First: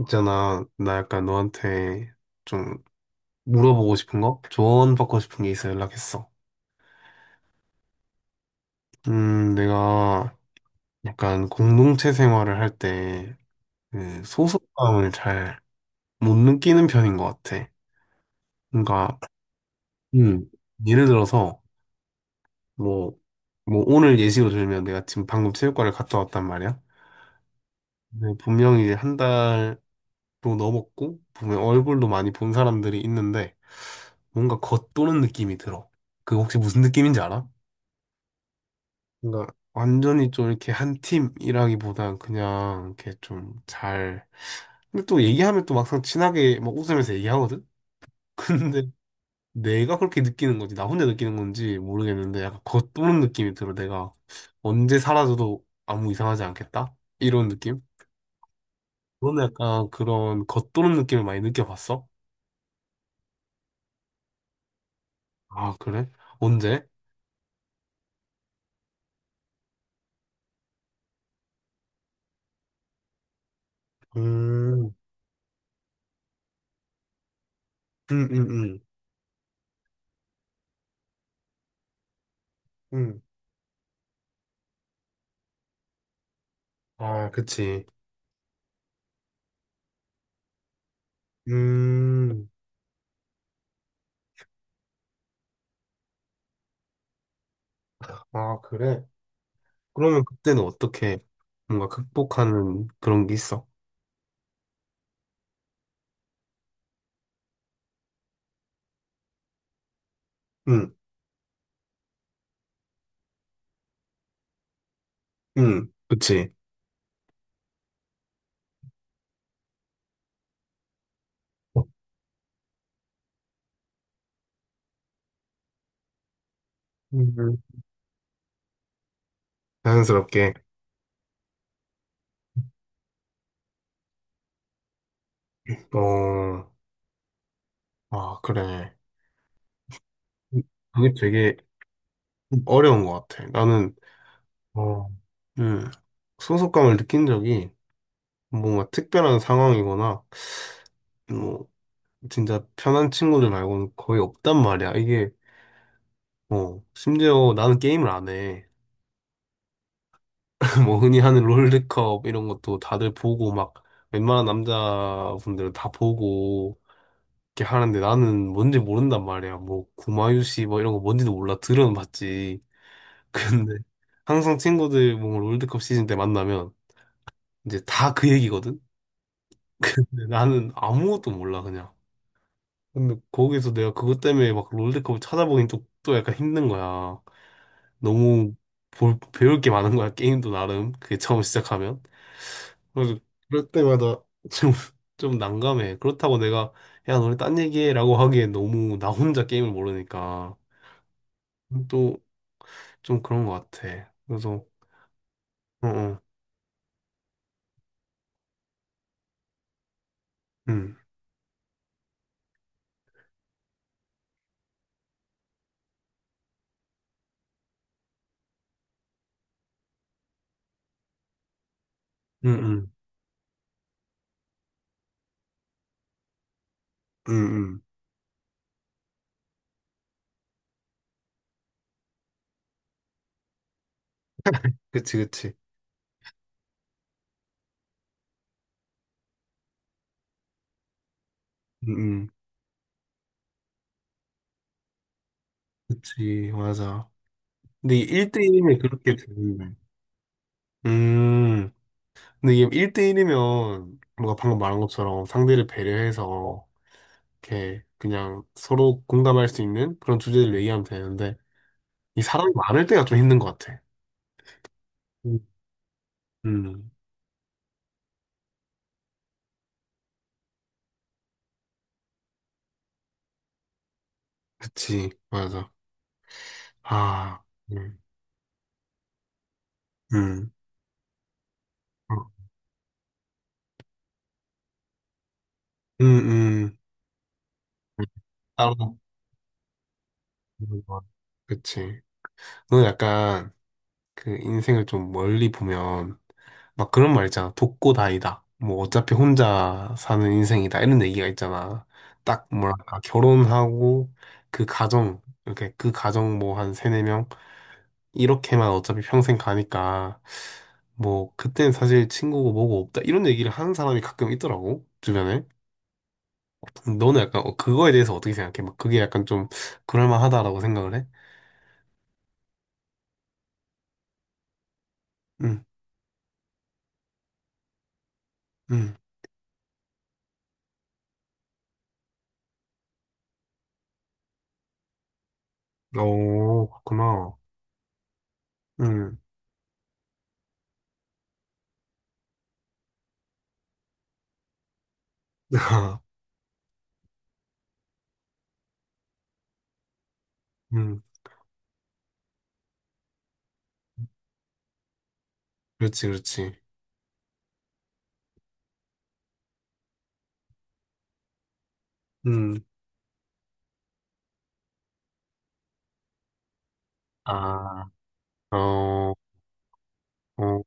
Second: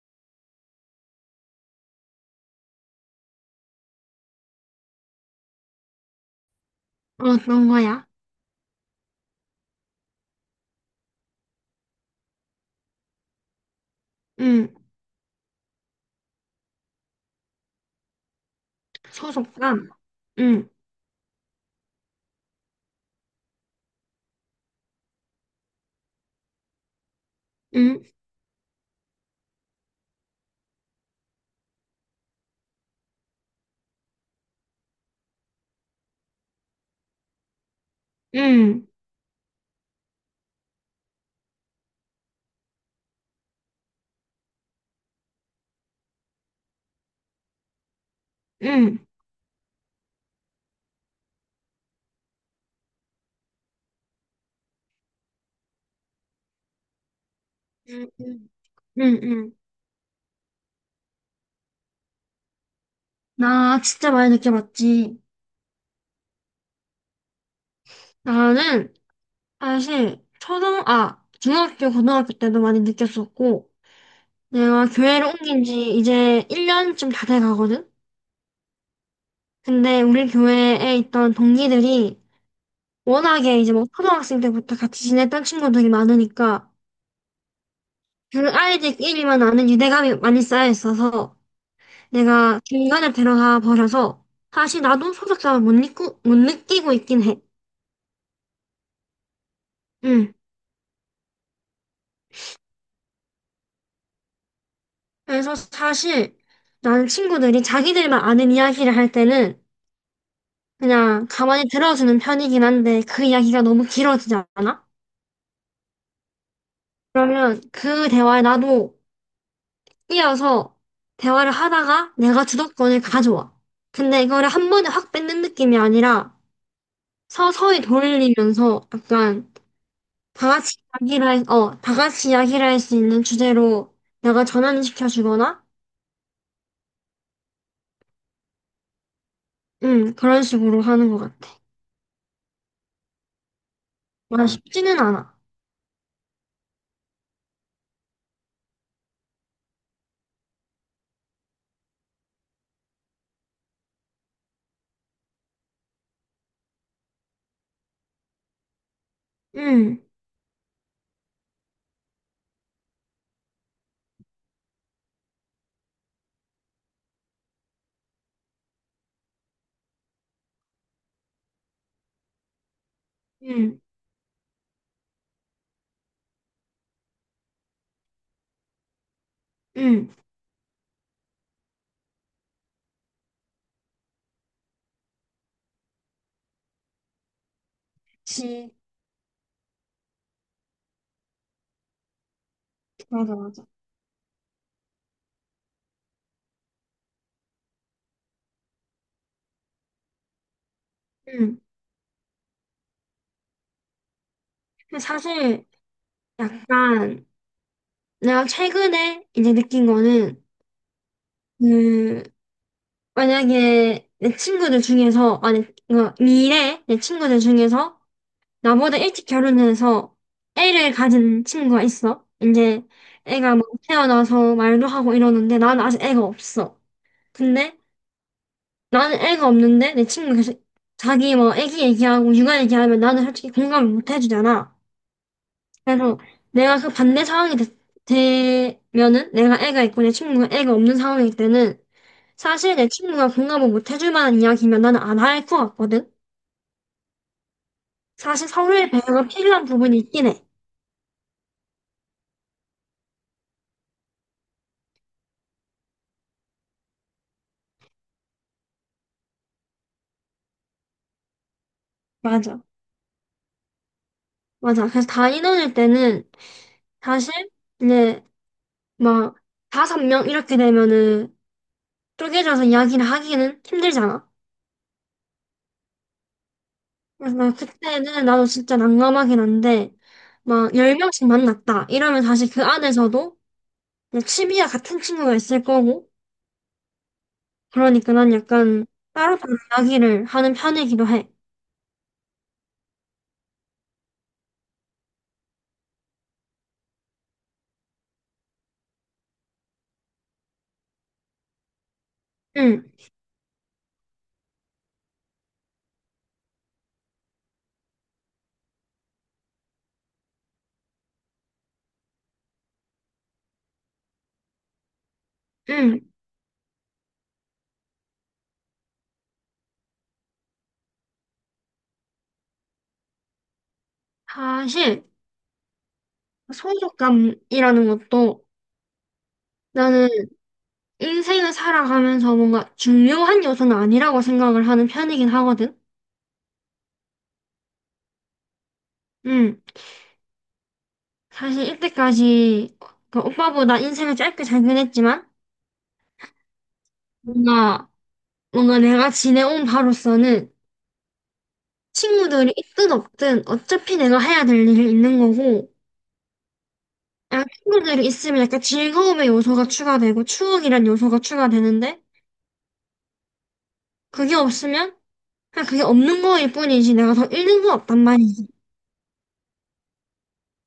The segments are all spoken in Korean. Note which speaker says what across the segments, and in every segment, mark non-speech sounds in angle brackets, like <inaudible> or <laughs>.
Speaker 1: 있잖아, 나 약간 너한테 좀 물어보고 싶은 거? 조언받고 싶은 게 있어 연락했어.
Speaker 2: 떤 거야.
Speaker 1: 내가 약간 공동체 생활을 할 때, 그,
Speaker 2: 응,
Speaker 1: 소속감을 잘 못 느끼는 편인 것 같아. 그러니까,
Speaker 2: 소속감.
Speaker 1: 음,
Speaker 2: 응,
Speaker 1: 예를 들어서, 뭐, 뭐, 오늘 예시로 들면 내가 지금 방금 체육관을 갔다 왔단 말이야.
Speaker 2: 응,
Speaker 1: 근데 분명히 이제 한 달도 넘었고, 보면 얼굴도 많이 본 사람들이 있는데, 뭔가 겉도는 느낌이 들어. 그 혹시 무슨 느낌인지 알아?
Speaker 2: 응,
Speaker 1: 그러니까 완전히 좀 이렇게 한 팀이라기보단 그냥 이렇게 좀 잘. 근데 또 얘기하면 또 막상 친하게 막 웃으면서 얘기하거든? <laughs> 근데
Speaker 2: 응,
Speaker 1: 내가 그렇게 느끼는 건지, 나 혼자 느끼는 건지 모르겠는데 약간 겉도는 느낌이 들어. 내가 언제 사라져도 아무 이상하지 않겠다? 이런 느낌?
Speaker 2: 응, 응, 응.
Speaker 1: 너는
Speaker 2: 응.
Speaker 1: 약간 그런 겉도는 느낌을 많이 느껴봤어?
Speaker 2: 나 진짜 많이 느껴봤지.
Speaker 1: 아, 그래? 언제?
Speaker 2: 나는 사실 중학교, 고등학교 때도 많이 느꼈었고, 내가
Speaker 1: 음,
Speaker 2: 교회를 옮긴 지 이제 1년쯤 다 돼 가거든?
Speaker 1: 음, 음, 음.
Speaker 2: 근데 우리 교회에 있던 동기들이
Speaker 1: 음.
Speaker 2: 워낙에 이제 뭐 초등학생 때부터 같이 지냈던 친구들이 많으니까
Speaker 1: 아, 그치.
Speaker 2: 그 아이들끼리만 아는 유대감이 많이 쌓여 있어서
Speaker 1: 음,
Speaker 2: 내가 중간에 들어가 버려서 사실 나도 소속감을 못 느끼고 있긴 해.
Speaker 1: 아, 그래? 그러면
Speaker 2: 응.
Speaker 1: 그때는 어떻게 뭔가 극복하는 그런 게 있어?
Speaker 2: 그래서 사실 나는 친구들이 자기들만 아는 이야기를 할 때는
Speaker 1: 응,
Speaker 2: 그냥 가만히 들어주는 편이긴 한데 그 이야기가 너무 길어지지 않아?
Speaker 1: 응, 그치.
Speaker 2: 그러면 그 대화에 나도 끼어서 대화를 하다가 내가 주도권을 가져와. 근데 이거를 한 번에 확 뺏는 느낌이 아니라
Speaker 1: 음.
Speaker 2: 서서히 돌리면서 약간
Speaker 1: 자연스럽게.
Speaker 2: 다 같이 이야기를 할 수 있는 주제로 내가 전환 시켜주거나,
Speaker 1: 어, 아, 그래.
Speaker 2: 그런 식으로 하는
Speaker 1: 그게
Speaker 2: 것
Speaker 1: 되게
Speaker 2: 같아.
Speaker 1: 어려운 것 같아. 나는,
Speaker 2: 와, 쉽지는
Speaker 1: 어,
Speaker 2: 않아.
Speaker 1: 음, 소속감을 느낀 적이 뭔가 특별한 상황이거나, 뭐, 진짜 편한 친구들 말고는 거의 없단 말이야. 이게, 어, 심지어 나는 게임을 안 해.
Speaker 2: 음,
Speaker 1: 뭐 흔히 하는 롤드컵 이런 것도 다들 보고 막 웬만한 남자분들은 다 보고 이렇게 하는데 나는 뭔지 모른단 말이야. 뭐 구마유시 뭐 이런 거 뭔지도 몰라. 들은 봤지. <laughs> 근데
Speaker 2: 음,
Speaker 1: 항상 친구들 뭐 롤드컵 시즌 때 만나면 이제 다 그 얘기거든.
Speaker 2: 음.
Speaker 1: 근데 나는 아무것도 몰라 그냥. 근데 거기서 내가 그것 때문에 막 롤드컵을 찾아보긴 또 약간 힘든 거야. 너무
Speaker 2: 그치.
Speaker 1: 볼, 배울 게 많은 거야. 게임도 나름. 그게 처음 시작하면. 그래서
Speaker 2: 맞아, 맞아.
Speaker 1: 그럴 때마다 좀, 좀 난감해. 그렇다고 내가, 야, 너네 딴 얘기해. 라고 하기엔 너무 나 혼자 게임을 모르니까.
Speaker 2: 음.
Speaker 1: 또 좀 그런 것 같아. 그래서,
Speaker 2: 근데 사실,
Speaker 1: 어, 어,
Speaker 2: 약간, 내가 최근에 이제 느낀 거는,
Speaker 1: 응,
Speaker 2: 그, 만약에 내 친구들 중에서, 미래 내 친구들 중에서 나보다 일찍 결혼해서 애를 가진 친구가 있어.
Speaker 1: 응,
Speaker 2: 이제
Speaker 1: 응,
Speaker 2: 애가 막 태어나서 말도 하고 이러는데 나는 아직 애가 없어.
Speaker 1: 응,
Speaker 2: 근데
Speaker 1: 응.
Speaker 2: 나는 애가 없는데 내 친구가 계속 자기 뭐 애기 얘기하고 육아 얘기하면 나는 솔직히 공감을 못 해주잖아.
Speaker 1: 그치, 그치.
Speaker 2: 그래서 내가 그 반대 상황이 되면은 내가 애가 있고 내 친구가 애가 없는 상황일 때는
Speaker 1: 응, 응.
Speaker 2: 사실 내 친구가 공감을 못 해줄 만한 이야기면 나는 안 할 것 같거든.
Speaker 1: 그치, 맞아. 근데
Speaker 2: 사실
Speaker 1: 1대1이면
Speaker 2: 서로의
Speaker 1: 그렇게
Speaker 2: 배려가 필요한
Speaker 1: 되는데.
Speaker 2: 부분이 있긴 해.
Speaker 1: 음, 근데 이게 1대1이면 뭔가 방금 말한 것처럼 상대를 배려해서 이렇게 그냥 서로 공감할 수 있는 그런 주제를 얘기하면 되는데 이 사람이
Speaker 2: 맞아.
Speaker 1: 많을 때가 좀 힘든 것 같아.
Speaker 2: 맞아. 그래서 다
Speaker 1: 음,
Speaker 2: 이뤄질 때는
Speaker 1: 음,
Speaker 2: 사실 이제 막 5명 이렇게 되면은 쪼개져서 이야기를 하기는 힘들잖아.
Speaker 1: 그치, 맞아.
Speaker 2: 그래서
Speaker 1: 아,
Speaker 2: 나
Speaker 1: 음,
Speaker 2: 그때는 나도 진짜 난감하긴 한데
Speaker 1: 음,
Speaker 2: 막 열 명씩 만났다 이러면
Speaker 1: 어,
Speaker 2: 사실 그 안에서도 그냥 취미와 같은 친구가 있을
Speaker 1: 음,
Speaker 2: 거고
Speaker 1: 음, 음,
Speaker 2: 그러니까 난 약간
Speaker 1: 따로,
Speaker 2: 따로따로 이야기를 하는
Speaker 1: 보는 거
Speaker 2: 편이기도 해.
Speaker 1: 그치. 너 약간 그 인생을 좀 멀리 보면 막 그런 말 있잖아. 독고다이다. 뭐 어차피 혼자 사는 인생이다. 이런 얘기가 있잖아. 딱
Speaker 2: 응,
Speaker 1: 뭐랄까, 결혼하고 그 가정, 이렇게 그 가정 뭐 한 세네 명 이렇게만 어차피 평생 가니까 뭐 그땐 사실 친구고 뭐고 없다 이런 얘기를 하는 사람이 가끔 있더라고 주변에.
Speaker 2: 응.
Speaker 1: 너는 약간 어, 그거에 대해서 어떻게 생각해? 막 그게 약간 좀 그럴만하다라고 생각을 해?
Speaker 2: 사실
Speaker 1: 응,
Speaker 2: 소속감이라는 것도
Speaker 1: 응,
Speaker 2: 나는 인생을 살아가면서 뭔가 중요한 요소는 아니라고 생각을 하는 편이긴 하거든.
Speaker 1: 오, 그렇구나. 응,
Speaker 2: 음, 사실 이때까지 그 오빠보다 인생을 짧게 살긴 했지만
Speaker 1: <laughs>
Speaker 2: 뭔가 뭔가 내가 지내온 바로서는
Speaker 1: 응,
Speaker 2: 친구들이 있든 없든 어차피 내가 해야 될 일이 있는 거고
Speaker 1: 그렇지, 그렇지.
Speaker 2: 약간 친구들이 있으면 약간 즐거움의 요소가 추가되고 추억이란 요소가 추가되는데
Speaker 1: 응,
Speaker 2: 그게 없으면 그냥 그게 없는 거일 뿐이지 내가 더 잃는 건
Speaker 1: 아,
Speaker 2: 없단 말이지.
Speaker 1: 어, 어,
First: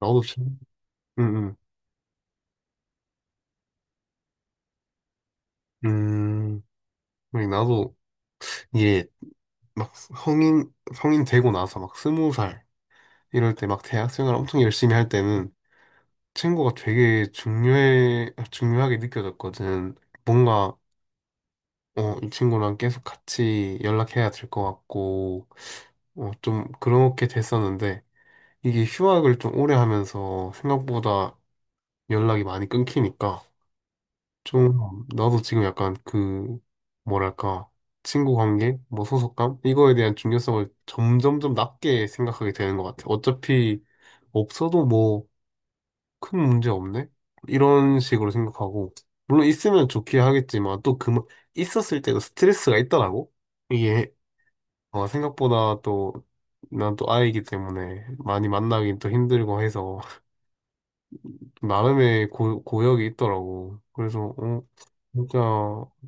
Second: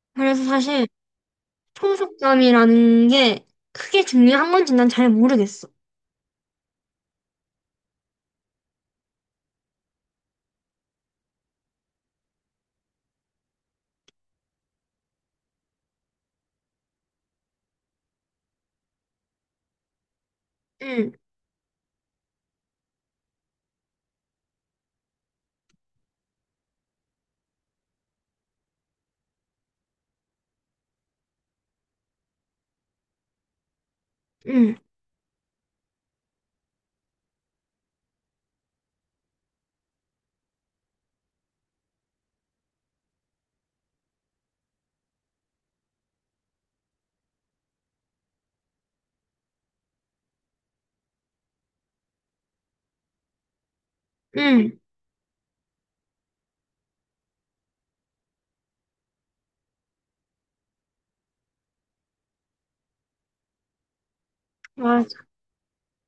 Speaker 1: 나도
Speaker 2: 그래서
Speaker 1: 참,
Speaker 2: 사실
Speaker 1: 응,
Speaker 2: 통속감이라는 게 크게 중요한 건지 난 잘 모르겠어.
Speaker 1: 응, 나도 이게 막 성인 되고 나서 막 20살 이럴 때 막 대학생활 엄청 열심히 할 때는 친구가 되게 중요해, 중요하게 느껴졌거든. 뭔가,
Speaker 2: 응,
Speaker 1: 어, 이 친구랑 계속 같이 연락해야 될 것 같고, 어, 좀 그렇게 됐었는데, 이게 휴학을 좀 오래 하면서 생각보다 연락이 많이 끊기니까,
Speaker 2: 응,
Speaker 1: 좀, 나도 지금 약간 그, 뭐랄까, 친구 관계, 뭐 소속감? 이거에 대한 중요성을 점점 좀 낮게 생각하게 되는 것 같아. 어차피 없어도 뭐, 큰 문제 없네? 이런 식으로 생각하고, 물론 있으면 좋긴 하겠지만, 또 그, 있었을 때도 스트레스가 있더라고? 이게,
Speaker 2: 응,
Speaker 1: 어, 생각보다 또, 난 또 아이기 때문에 많이 만나긴 또 힘들고 해서, <laughs> 나름의 고, 고역이 있더라고. 그래서, 어,
Speaker 2: 맞아.
Speaker 1: 진짜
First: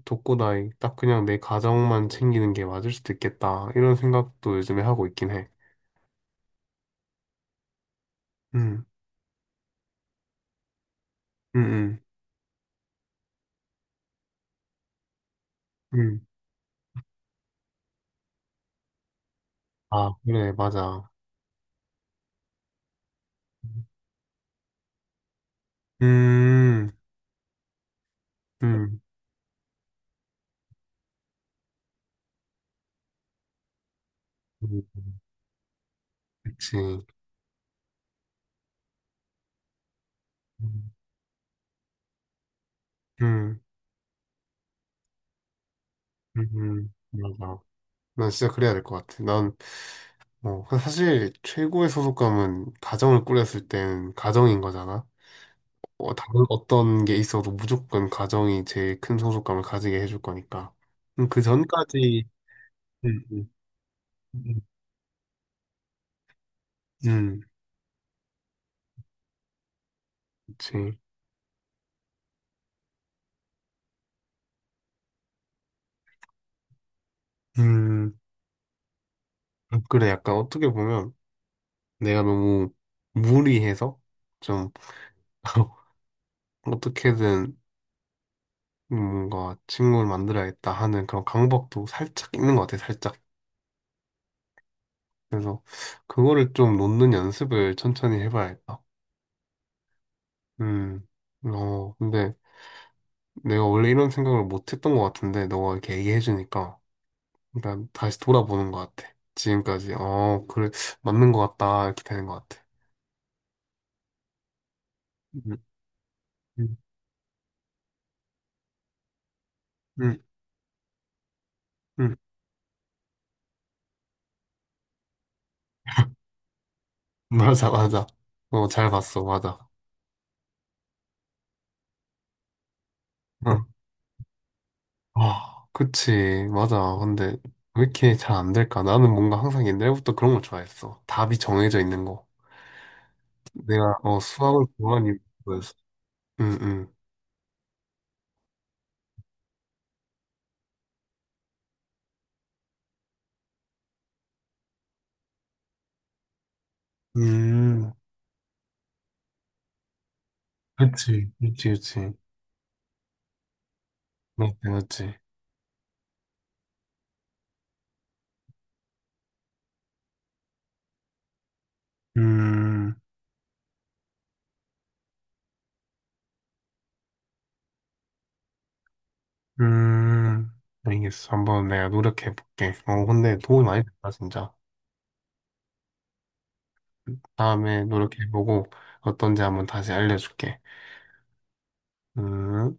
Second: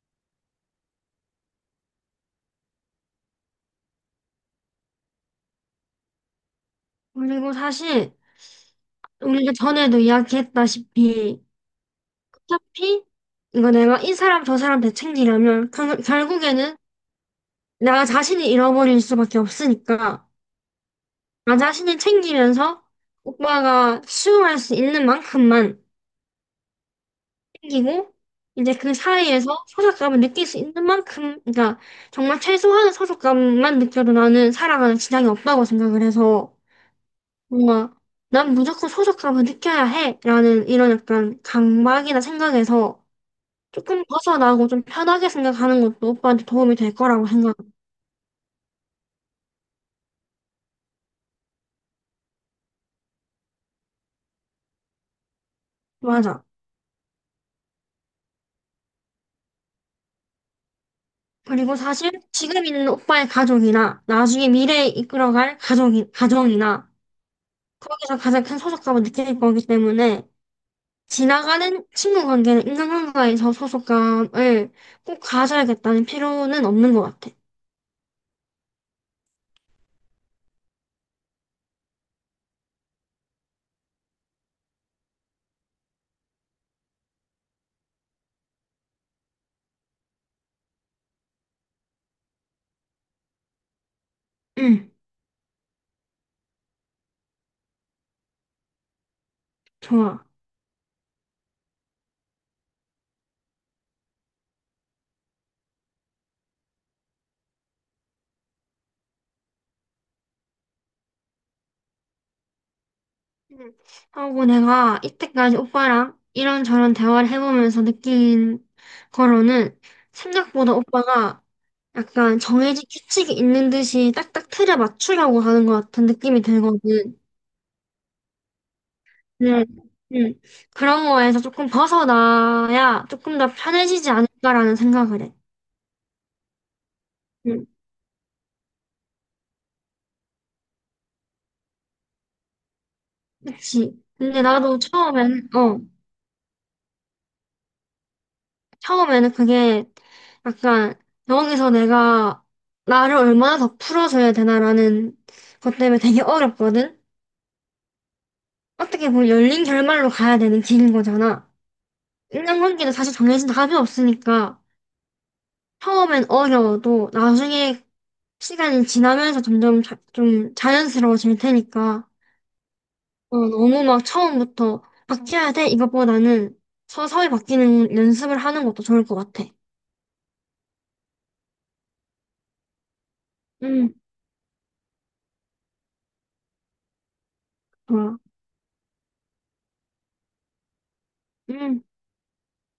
Speaker 1: 독고다이, 딱 그냥 내 가정만 챙기는 게 맞을 수도 있겠다. 이런 생각도 요즘에 하고 있긴 해.
Speaker 2: 그리고 사실
Speaker 1: 음,
Speaker 2: 우리가 전에도 이야기했다시피
Speaker 1: 음,
Speaker 2: 어차피 이거 내가 이 사람 저 사람 다 챙기려면 결,
Speaker 1: 음, 음.
Speaker 2: 결국에는 나 자신을 잃어버릴 수밖에
Speaker 1: 아,
Speaker 2: 없으니까
Speaker 1: 그래, 맞아.
Speaker 2: 나 자신을 챙기면서
Speaker 1: 음,
Speaker 2: 오빠가 수용할 수 있는 만큼만 생기고 이제 그
Speaker 1: 음.
Speaker 2: 사이에서 소속감을 느낄 수 있는 만큼 그러니까 정말 최소한의 소속감만 느껴도 나는
Speaker 1: 음.
Speaker 2: 살아가는 지장이 없다고 생각을 해서
Speaker 1: 그치.
Speaker 2: 뭔가 난 무조건 소속감을 느껴야 해라는
Speaker 1: 음,
Speaker 2: 이런 약간 강박이나 생각에서
Speaker 1: 음,
Speaker 2: 조금 벗어나고 좀 편하게 생각하는 것도 오빠한테 도움이 될 거라고 생각.
Speaker 1: 맞아. 난 진짜 그래야 될 것 같아. 난, 뭐, 사실 최고의 소속감은 가정을 꾸렸을 땐 가정인 거잖아. 어, 다른
Speaker 2: 맞아.
Speaker 1: 어떤 게 있어도 무조건 가정이 제일 큰 소속감을 가지게 해줄 거니까. 그
Speaker 2: 그리고 사실
Speaker 1: 전까지,
Speaker 2: 지금 있는
Speaker 1: 음,
Speaker 2: 오빠의
Speaker 1: 음,
Speaker 2: 가족이나 나중에
Speaker 1: 음,
Speaker 2: 미래에 이끌어갈 가정이나
Speaker 1: 음, 음,
Speaker 2: 거기서 가장 큰 소속감을 느낄 거기 때문에
Speaker 1: 그치.
Speaker 2: 지나가는 친구 관계는 인간관계에서 소속감을 꼭 가져야겠다는 필요는 없는 것 같아.
Speaker 1: 음, 아, 그래. 약간 어떻게 보면 내가 너무 무리해서 좀 <laughs> 어떻게든 뭔가 친구를 만들어야겠다 하는 그런 강박도 살짝 있는 것 같아, 살짝.
Speaker 2: 응,
Speaker 1: 그래서 그거를 좀 놓는 연습을 천천히 해봐야겠다.
Speaker 2: 좋아.
Speaker 1: 음, 어, 근데 내가 원래 이런 생각을 못 했던 것 같은데, 너가 이렇게 얘기해주니까 일단 다시 돌아보는 것 같아. 지금까지, 어, 그래, 맞는 것 같다, 이렇게 되는 것 같아.
Speaker 2: 응. 하고 내가 이때까지
Speaker 1: 음,
Speaker 2: 오빠랑
Speaker 1: 음,
Speaker 2: 이런저런 대화를 해보면서 느낀 거로는
Speaker 1: 음,
Speaker 2: 생각보다 오빠가
Speaker 1: 음.
Speaker 2: 약간 정해진 규칙이 있는 듯이 딱딱 틀에 맞추려고 하는 것 같은 느낌이 들거든.
Speaker 1: <laughs> 맞아, 맞아. 어, 잘 봤어,
Speaker 2: 네.
Speaker 1: 맞아.
Speaker 2: 응. 그런 거에서 조금 벗어나야 조금 더
Speaker 1: 어.
Speaker 2: 편해지지 않을까라는 생각을 해.
Speaker 1: 아, 그치. 맞아. 근데
Speaker 2: 응.
Speaker 1: 왜 이렇게 잘 안 될까? 나는 뭔가 항상 옛날부터 그런 걸 좋아했어. 답이 정해져 있는 거.
Speaker 2: 그치.
Speaker 1: 내가 어,
Speaker 2: 근데
Speaker 1: 수학을
Speaker 2: 나도
Speaker 1: 좋아하는 이유가 그거였어. 응, 응.
Speaker 2: 처음에는 그게 약간 여기서 내가 나를 얼마나 더 풀어줘야 되나라는 것 때문에 되게 어렵거든?
Speaker 1: 음,
Speaker 2: 어떻게 보면 열린 결말로 가야 되는 길인
Speaker 1: 그치.
Speaker 2: 거잖아.
Speaker 1: 그치, 그치.
Speaker 2: 인간관계도 사실 정해진 답이
Speaker 1: 맞지,
Speaker 2: 없으니까
Speaker 1: 맞지.
Speaker 2: 처음엔 어려워도 나중에 시간이 지나면서 점점 좀 자연스러워질 테니까
Speaker 1: 음,
Speaker 2: 너무 막 처음부터 바뀌어야 돼 이것보다는 서서히 바뀌는 연습을 하는 것도 좋을 것 같아.
Speaker 1: 음. 알겠어. 한번 내가 노력해볼게. 어, 근데 도움이 많이
Speaker 2: 음.
Speaker 1: 됐다, 진짜. 다음에
Speaker 2: 좋아.
Speaker 1: 노력해보고 어떤지 한번 다시 알려줄게.
Speaker 2: 응.
Speaker 1: 음.